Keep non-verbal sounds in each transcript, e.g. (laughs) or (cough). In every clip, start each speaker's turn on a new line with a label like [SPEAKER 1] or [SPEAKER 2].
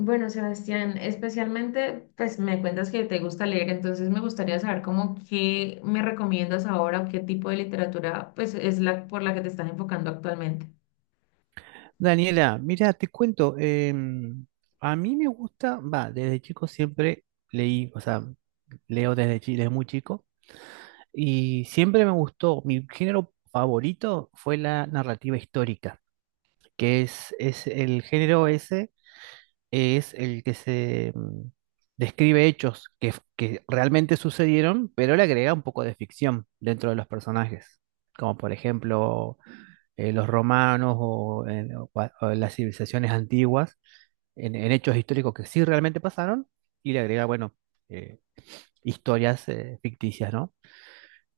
[SPEAKER 1] Bueno, Sebastián, especialmente, pues me cuentas que te gusta leer, entonces me gustaría saber cómo qué me recomiendas ahora o qué tipo de literatura pues es la por la que te estás enfocando actualmente.
[SPEAKER 2] Daniela, mira, te cuento, a mí me gusta, va, desde chico siempre leí, o sea, leo desde, desde muy chico, y siempre me gustó, mi género favorito fue la narrativa histórica, es el género ese, es el que describe hechos que, que realmente sucedieron, pero le agrega un poco de ficción dentro de los personajes, como por ejemplo los romanos o, o las civilizaciones antiguas, en hechos históricos que sí realmente pasaron, y le agrega, bueno, eh, historias ficticias, ¿no?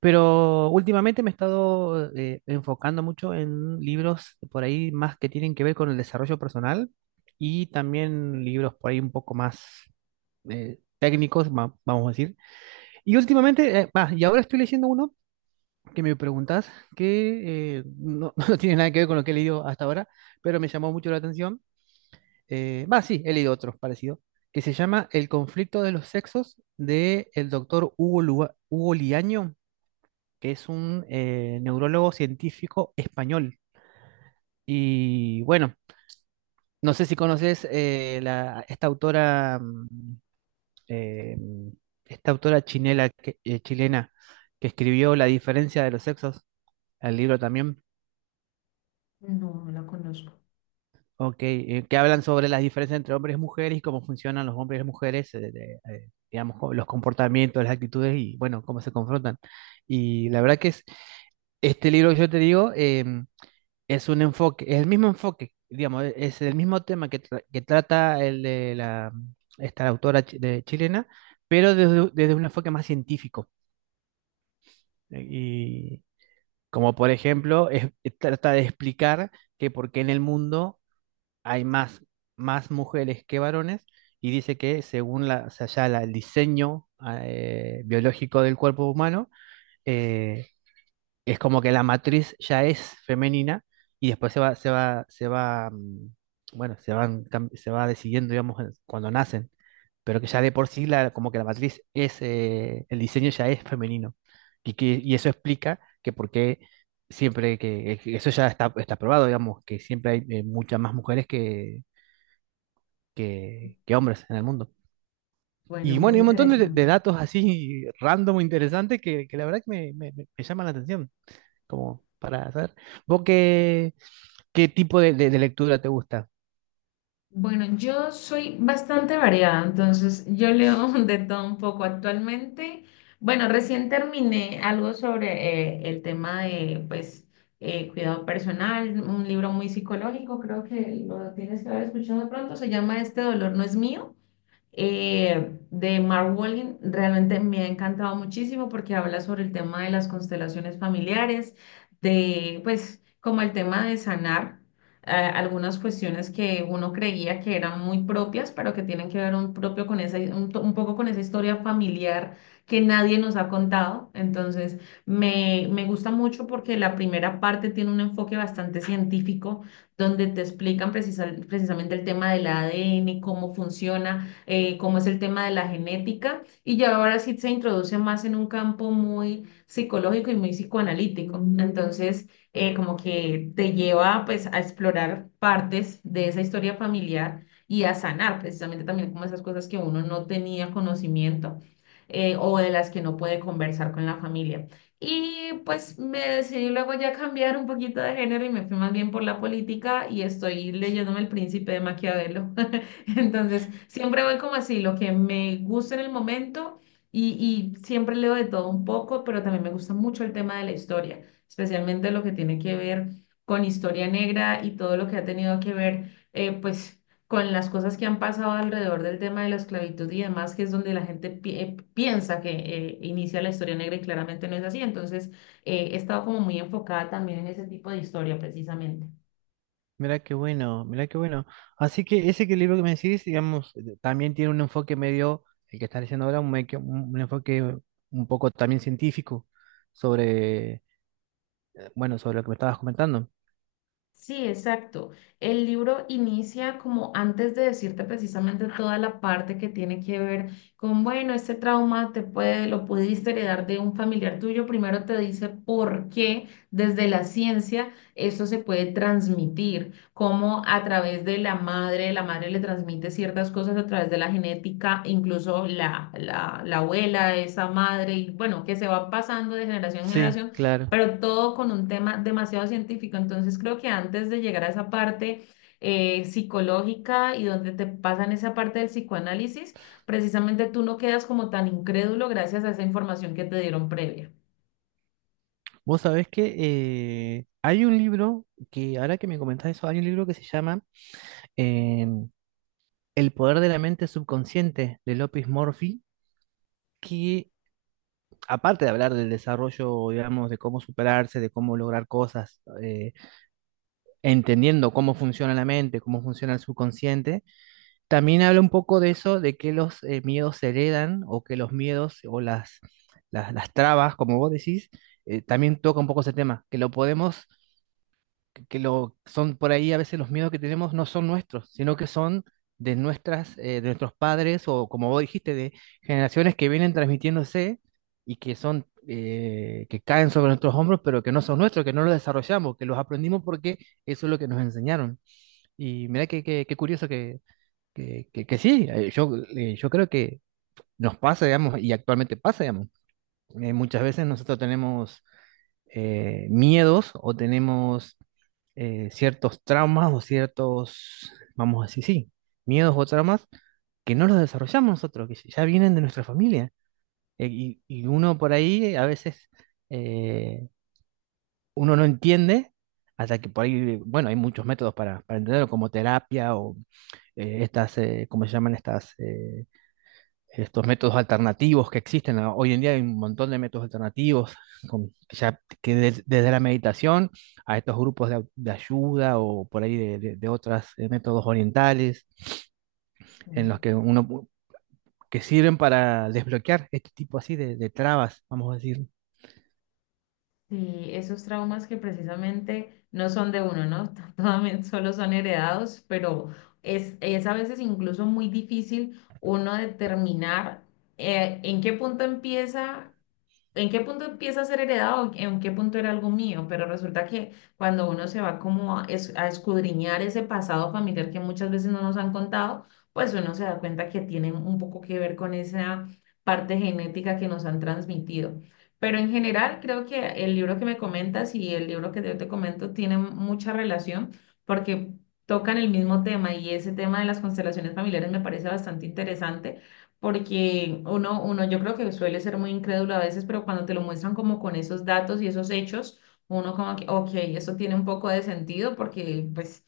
[SPEAKER 2] Pero últimamente me he estado enfocando mucho en libros por ahí más que tienen que ver con el desarrollo personal, y también libros por ahí un poco más técnicos, vamos a decir. Y últimamente, y ahora estoy leyendo uno que me preguntas, que no, (laughs) no tiene nada que ver con lo que he leído hasta ahora, pero me llamó mucho la atención. Va, sí, he leído otros parecidos, que se llama El conflicto de los sexos, de el doctor Hugo, Hugo Liaño, que es un neurólogo científico español. Y bueno, no sé si conoces esta autora, eh, esta autora chilena, que escribió La diferencia de los sexos, el libro también.
[SPEAKER 1] No, no la conozco.
[SPEAKER 2] Ok, que hablan sobre las diferencias entre hombres y mujeres y cómo funcionan los hombres y mujeres, digamos, los comportamientos, las actitudes y bueno, cómo se confrontan. Y la verdad que es, este libro que yo te digo, es un enfoque, es el mismo enfoque, digamos, es el mismo tema que, que trata el de la, esta autora chilena, pero desde, desde un enfoque más científico. Y como por ejemplo, trata de explicar que por qué en el mundo hay más, más mujeres que varones, y dice que según la, o sea, el diseño biológico del cuerpo humano, eh, es como que la matriz ya es femenina, y después se va, bueno, se va decidiendo, digamos, cuando nacen, pero que ya de por sí, la, como que la matriz es, el diseño ya es femenino. Y eso explica que por qué siempre que eso ya está, está probado, digamos, que siempre hay muchas más mujeres que hombres en el mundo.
[SPEAKER 1] Bueno,
[SPEAKER 2] Y
[SPEAKER 1] muy
[SPEAKER 2] bueno, y un montón
[SPEAKER 1] interesante.
[SPEAKER 2] de datos así random, interesantes, que la verdad que me llaman la atención como para saber. ¿Vos qué, qué tipo de lectura te gusta?
[SPEAKER 1] Bueno, yo soy bastante variada, entonces yo leo (laughs) de todo un poco actualmente. Bueno, recién terminé algo sobre el tema de, pues, cuidado personal, un libro muy psicológico, creo que lo tienes que haber escuchado de pronto, se llama Este dolor no es mío, de Mark Walling. Realmente me ha encantado muchísimo porque habla sobre el tema de las constelaciones familiares, de pues como el tema de sanar algunas cuestiones que uno creía que eran muy propias, pero que tienen que ver un propio con esa, un, un poco con esa historia familiar que nadie nos ha contado. Entonces, me gusta mucho porque la primera parte tiene un enfoque bastante científico, donde te explican precisamente el tema del ADN, cómo funciona, como es el tema de la genética, y ya ahora sí se introduce más en un campo muy psicológico y muy psicoanalítico. Entonces, como que te lleva pues a explorar partes de esa historia familiar y a sanar precisamente también como esas cosas que uno no tenía conocimiento, o de las que no puede conversar con la familia. Y pues me decidí luego ya cambiar un poquito de género y me fui más bien por la política y estoy leyéndome El Príncipe de Maquiavelo. (laughs) (laughs) Entonces, siempre voy como así, lo que me gusta en el momento y, y siempre leo de todo un poco, pero también me gusta mucho el tema de la historia, especialmente lo que tiene que ver con historia negra y todo lo que ha tenido que ver, pues, con las cosas que han pasado alrededor del tema de la esclavitud y demás, que es donde la gente piensa que inicia la historia negra y claramente no es así. Entonces, he estado como muy enfocada también en ese tipo de historia precisamente.
[SPEAKER 2] Mirá qué bueno, mirá qué bueno. Así que ese que libro que me decís, digamos, también tiene un enfoque medio, el que estás diciendo ahora, un enfoque un poco también científico sobre, bueno, sobre lo que me estabas comentando.
[SPEAKER 1] Sí, exacto. El libro inicia como antes de decirte precisamente toda la parte que tiene que ver con, bueno, este trauma te puede, lo pudiste heredar de un familiar tuyo. Primero te dice por qué desde la ciencia eso se puede transmitir, cómo a través de la madre le transmite ciertas cosas a través de la genética, incluso la abuela, esa madre, y bueno, que se va pasando de generación en
[SPEAKER 2] Sí,
[SPEAKER 1] generación,
[SPEAKER 2] claro.
[SPEAKER 1] pero todo con un tema demasiado científico. Entonces creo que antes de llegar a esa parte psicológica y donde te pasan esa parte del psicoanálisis, precisamente tú no quedas como tan incrédulo gracias a esa información que te dieron previa.
[SPEAKER 2] Vos sabés que hay un libro que, ahora que me comentás eso, hay un libro que se llama em, El poder de la mente subconsciente, de López Murphy, que aparte de hablar del desarrollo, digamos, de cómo superarse, de cómo lograr cosas, entendiendo cómo funciona la mente, cómo funciona el subconsciente, también habla un poco de eso, de que los miedos se heredan, o que los miedos o las, las trabas, como vos decís, también toca un poco ese tema, que lo podemos, que son por ahí a veces los miedos que tenemos no son nuestros, sino que son de nuestras, de nuestros padres, o como vos dijiste, de generaciones que vienen transmitiéndose, y que son, que caen sobre nuestros hombros, pero que no son nuestros, que no los desarrollamos, que los aprendimos porque eso es lo que nos enseñaron. Y mira qué curioso que sí, yo creo que nos pasa, digamos, y actualmente pasa, digamos. Muchas veces nosotros tenemos miedos, o tenemos ciertos traumas o ciertos, vamos a decir, sí, miedos o traumas que no los desarrollamos nosotros, que ya vienen de nuestra familia. Y, y uno por ahí a veces eh, uno no entiende, hasta que por ahí, bueno, hay muchos métodos para entenderlo, como terapia o estas, ¿cómo se llaman estas? Estos métodos alternativos que existen, ¿no? Hoy en día hay un montón de métodos alternativos, desde la meditación, a estos grupos de ayuda, o por ahí de otros métodos orientales, en los que que sirven para desbloquear este tipo así de trabas, vamos a decir.
[SPEAKER 1] Sí, esos traumas que precisamente no son de uno, ¿no? (laughs) Totalmente solo son heredados, pero es a veces incluso muy difícil uno determinar en qué punto empieza, en qué punto empieza a ser heredado, en qué punto era algo mío, pero resulta que cuando uno se va como a, a escudriñar ese pasado familiar que muchas veces no nos han contado, pues uno se da cuenta que tiene un poco que ver con esa parte genética que nos han transmitido. Pero en general creo que el libro que me comentas y el libro que yo te comento tienen mucha relación porque tocan el mismo tema, y ese tema de las constelaciones familiares me parece bastante interesante porque uno yo creo que suele ser muy incrédulo a veces, pero cuando te lo muestran como con esos datos y esos hechos, uno como que, ok, esto tiene un poco de sentido porque pues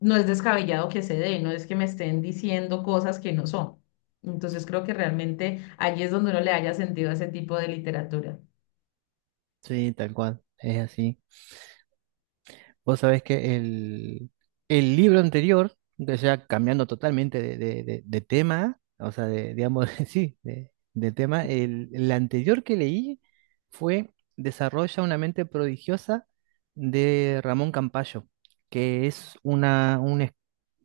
[SPEAKER 1] no es descabellado que se dé, no es que me estén diciendo cosas que no son. Entonces creo que realmente allí es donde uno le haya sentido a ese tipo de literatura.
[SPEAKER 2] Sí, tal cual, es así. Vos sabés que el libro anterior, o sea, cambiando totalmente de tema, o sea, de, digamos, (laughs) sí, de tema, el anterior que leí fue Desarrolla una mente prodigiosa, de Ramón Campayo, que es una, un, es,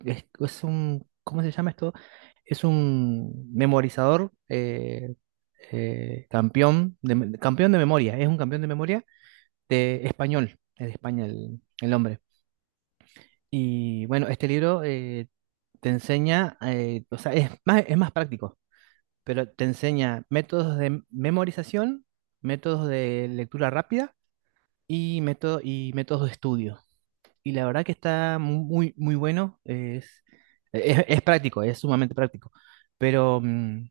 [SPEAKER 2] es- es un, ¿cómo se llama esto? Es un memorizador, campeón de memoria, es un campeón de memoria de español, es de España el hombre. Y bueno, este libro te enseña, o sea, es más práctico, pero te enseña métodos de memorización, métodos de lectura rápida y, y métodos de estudio. Y la verdad que está muy, muy bueno, es práctico, es sumamente práctico. Pero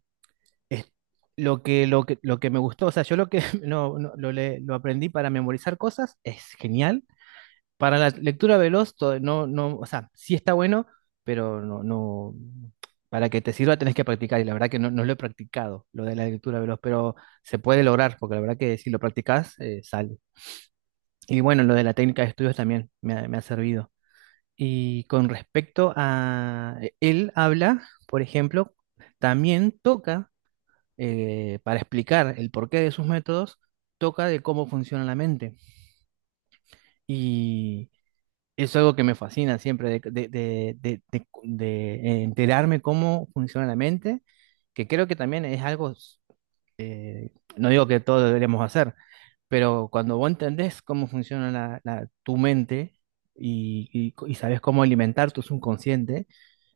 [SPEAKER 2] es lo que, lo que me gustó, o sea, yo lo que (laughs) lo aprendí para memorizar cosas es genial. Para la lectura veloz, no, no, o sea, sí está bueno, pero no, no, para que te sirva tenés que practicar, y la verdad que no, no lo he practicado, lo de la lectura veloz, pero se puede lograr, porque la verdad que si lo practicás, sale. Y bueno, lo de la técnica de estudios también me ha servido. Y con respecto a él habla, por ejemplo, también toca, para explicar el porqué de sus métodos, toca de cómo funciona la mente. Es algo que me fascina siempre de enterarme cómo funciona la mente, que creo que también es algo, eh, no digo que todos lo deberíamos hacer, pero cuando vos entendés cómo funciona tu mente, y, y sabés cómo alimentar tu subconsciente,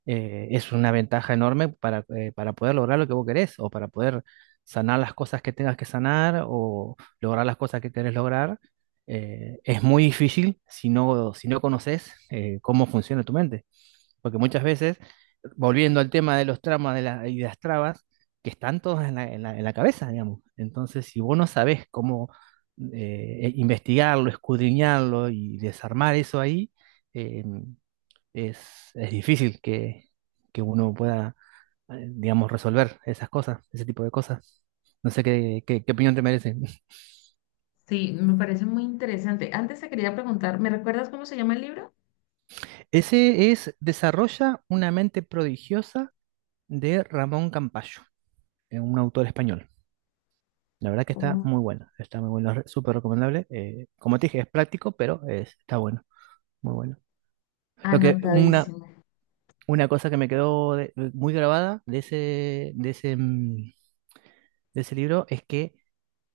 [SPEAKER 2] es una ventaja enorme para poder lograr lo que vos querés, o para poder sanar las cosas que tengas que sanar, o lograr las cosas que querés lograr. Es muy difícil si no, si no conoces cómo funciona tu mente. Porque muchas veces, volviendo al tema de los tramas y las trabas, que están todas en la, en la cabeza, digamos. Entonces, si vos no sabés cómo investigarlo, escudriñarlo y desarmar eso ahí, eh, es, es difícil que uno pueda, digamos, resolver esas cosas, ese tipo de cosas. No sé qué, qué opinión te merece. (laughs)
[SPEAKER 1] Sí, me parece muy interesante. Antes te quería preguntar, ¿me recuerdas cómo se llama el libro?
[SPEAKER 2] Ese es Desarrolla una mente prodigiosa, de Ramón Campayo, un autor español. La verdad que
[SPEAKER 1] Oh,
[SPEAKER 2] está muy bueno, súper recomendable. Como te dije, es práctico, pero está bueno, muy bueno. Lo que una,
[SPEAKER 1] anotadísimo.
[SPEAKER 2] una cosa que me quedó muy grabada de ese, de ese libro es que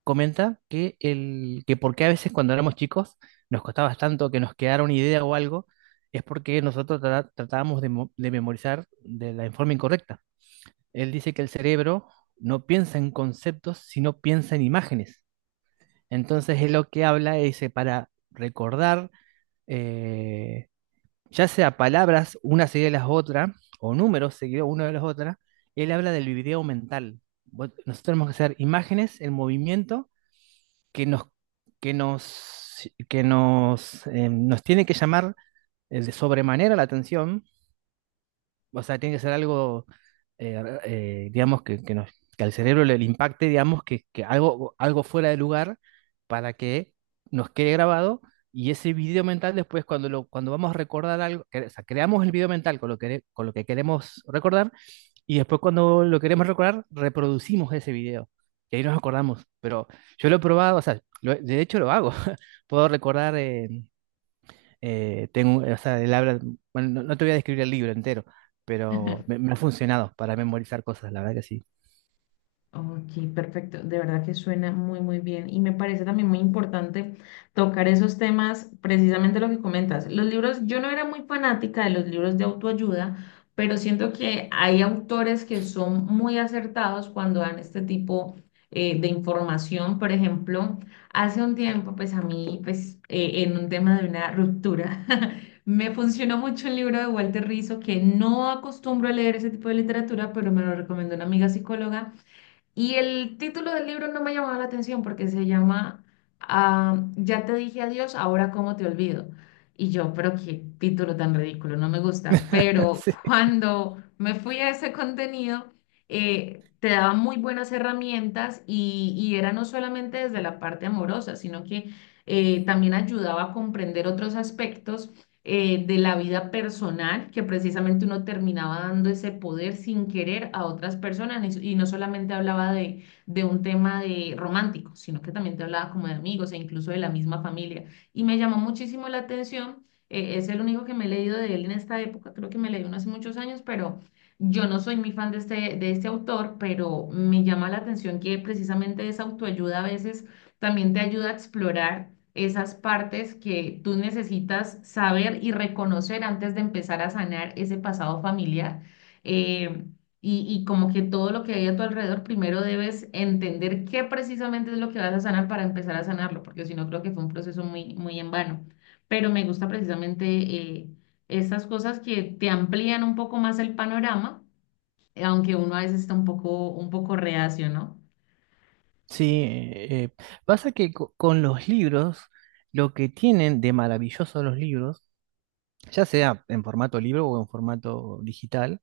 [SPEAKER 2] comenta que el, que por qué a veces cuando éramos chicos nos costaba tanto que nos quedara una idea o algo, es porque nosotros tratábamos de, de memorizar de la forma incorrecta. Él dice que el cerebro no piensa en conceptos, sino piensa en imágenes. Entonces es lo que habla, dice, para recordar, eh, ya sea palabras una seguida de las otras, o números seguidos una de las otras, él habla del video mental. Nosotros tenemos que hacer imágenes en movimiento que nos, que nos, nos tiene que llamar de sobremanera la atención, o sea, tiene que ser algo, digamos, que al cerebro le impacte, digamos, que algo, algo fuera de lugar, para que nos quede grabado. Y ese video mental después cuando, cuando vamos a recordar algo, o sea, creamos el video mental con lo que queremos recordar, y después cuando lo queremos recordar, reproducimos ese video. Y ahí nos acordamos. Pero yo lo he probado, o sea, de hecho lo hago. (laughs) Puedo recordar, tengo, o sea, él habla, bueno, no, no te voy a describir el libro entero, pero
[SPEAKER 1] (laughs)
[SPEAKER 2] me ha funcionado para memorizar cosas, la verdad que sí.
[SPEAKER 1] Ok, perfecto. De verdad que suena muy, muy bien. Y me parece también muy importante tocar esos temas, precisamente lo que comentas. Los libros, yo no era muy fanática de los libros de autoayuda, pero siento que hay autores que son muy acertados cuando dan este tipo de información. Por ejemplo, hace un tiempo, pues a mí, pues en un tema de una ruptura, (laughs) me funcionó mucho el libro de Walter Rizzo, que no acostumbro a leer ese tipo de literatura, pero me lo recomendó una amiga psicóloga. Y el título del libro no me llamaba la atención porque se llama, Ya te dije adiós, ahora cómo te olvido. Y yo, pero qué título tan ridículo, no me gusta. Pero
[SPEAKER 2] (laughs) Sí,
[SPEAKER 1] cuando me fui a ese contenido, te daba muy buenas herramientas y era no solamente desde la parte amorosa, sino que también ayudaba a comprender otros aspectos de la vida personal, que precisamente uno terminaba dando ese poder sin querer a otras personas, y no solamente hablaba de un tema de romántico, sino que también te hablaba como de amigos e incluso de la misma familia. Y me llamó muchísimo la atención, es el único que me he leído de él en esta época, creo que me leí uno hace muchos años, pero yo no soy muy fan de de este autor, pero me llama la atención que precisamente esa autoayuda a veces también te ayuda a explorar esas partes que tú necesitas saber y reconocer antes de empezar a sanar ese pasado familiar. Eh, y como que todo lo que hay a tu alrededor, primero debes entender qué precisamente es lo que vas a sanar para empezar a sanarlo, porque si no creo que fue un proceso muy, muy en vano. Pero me gusta precisamente estas cosas que te amplían un poco más el panorama, aunque uno a veces está un poco reacio, ¿no?
[SPEAKER 2] sí, pasa que con los libros, lo que tienen de maravilloso los libros, ya sea en formato libro o en formato digital,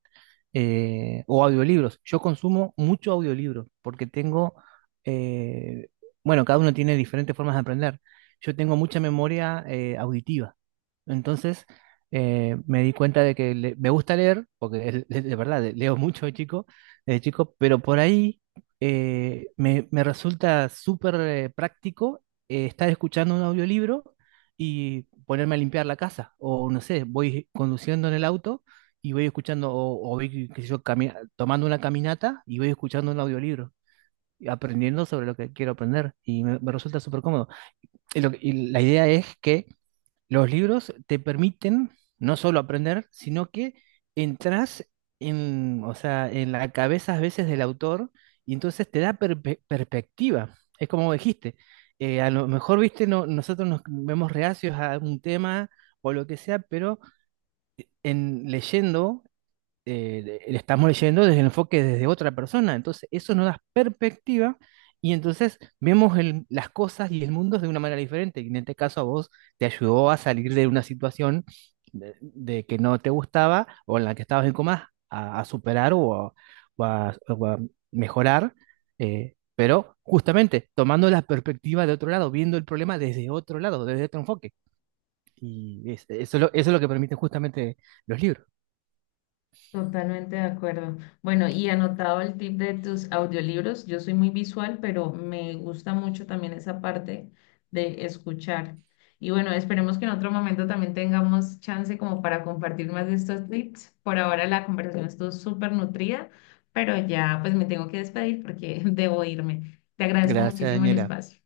[SPEAKER 2] o audiolibros. Yo consumo mucho audiolibro porque tengo, eh, bueno, cada uno tiene diferentes formas de aprender. Yo tengo mucha memoria auditiva. Entonces, me di cuenta de que me gusta leer, porque (laughs) es de verdad, leo mucho de chico, pero por ahí me resulta súper práctico estar escuchando un audiolibro y ponerme a limpiar la casa. O no sé, voy conduciendo en el auto y voy escuchando, o voy, qué sé yo, tomando una caminata y voy escuchando un audiolibro, y aprendiendo sobre lo que quiero aprender. Y me resulta súper cómodo. Y, y la idea es que los libros te permiten no solo aprender, sino que entras en, o sea, en la cabeza a veces del autor, y entonces te da perspectiva. Es como dijiste, a lo mejor, viste, no, nosotros nos vemos reacios a un tema o lo que sea, pero en leyendo le estamos leyendo desde el enfoque desde otra persona. Entonces, eso nos da perspectiva, y entonces vemos las cosas y el mundo de una manera diferente. Y en este caso a vos te ayudó a salir de una situación de que no te gustaba, o en la que estabas en comas, a superar, o a mejorar. Pero justamente tomando la perspectiva de otro lado, viendo el problema desde otro lado, desde otro enfoque. Eso es lo, eso es lo que permiten justamente los libros.
[SPEAKER 1] Totalmente de acuerdo. Bueno, y anotado el tip de tus audiolibros, yo soy muy visual, pero me gusta mucho también esa parte de escuchar. Y bueno, esperemos que en otro momento también tengamos chance como para compartir más de estos tips. Por ahora la conversación estuvo súper nutrida, pero ya pues me tengo que despedir porque (laughs) debo irme. Te agradezco
[SPEAKER 2] Gracias,
[SPEAKER 1] muchísimo el
[SPEAKER 2] Daniela.
[SPEAKER 1] espacio.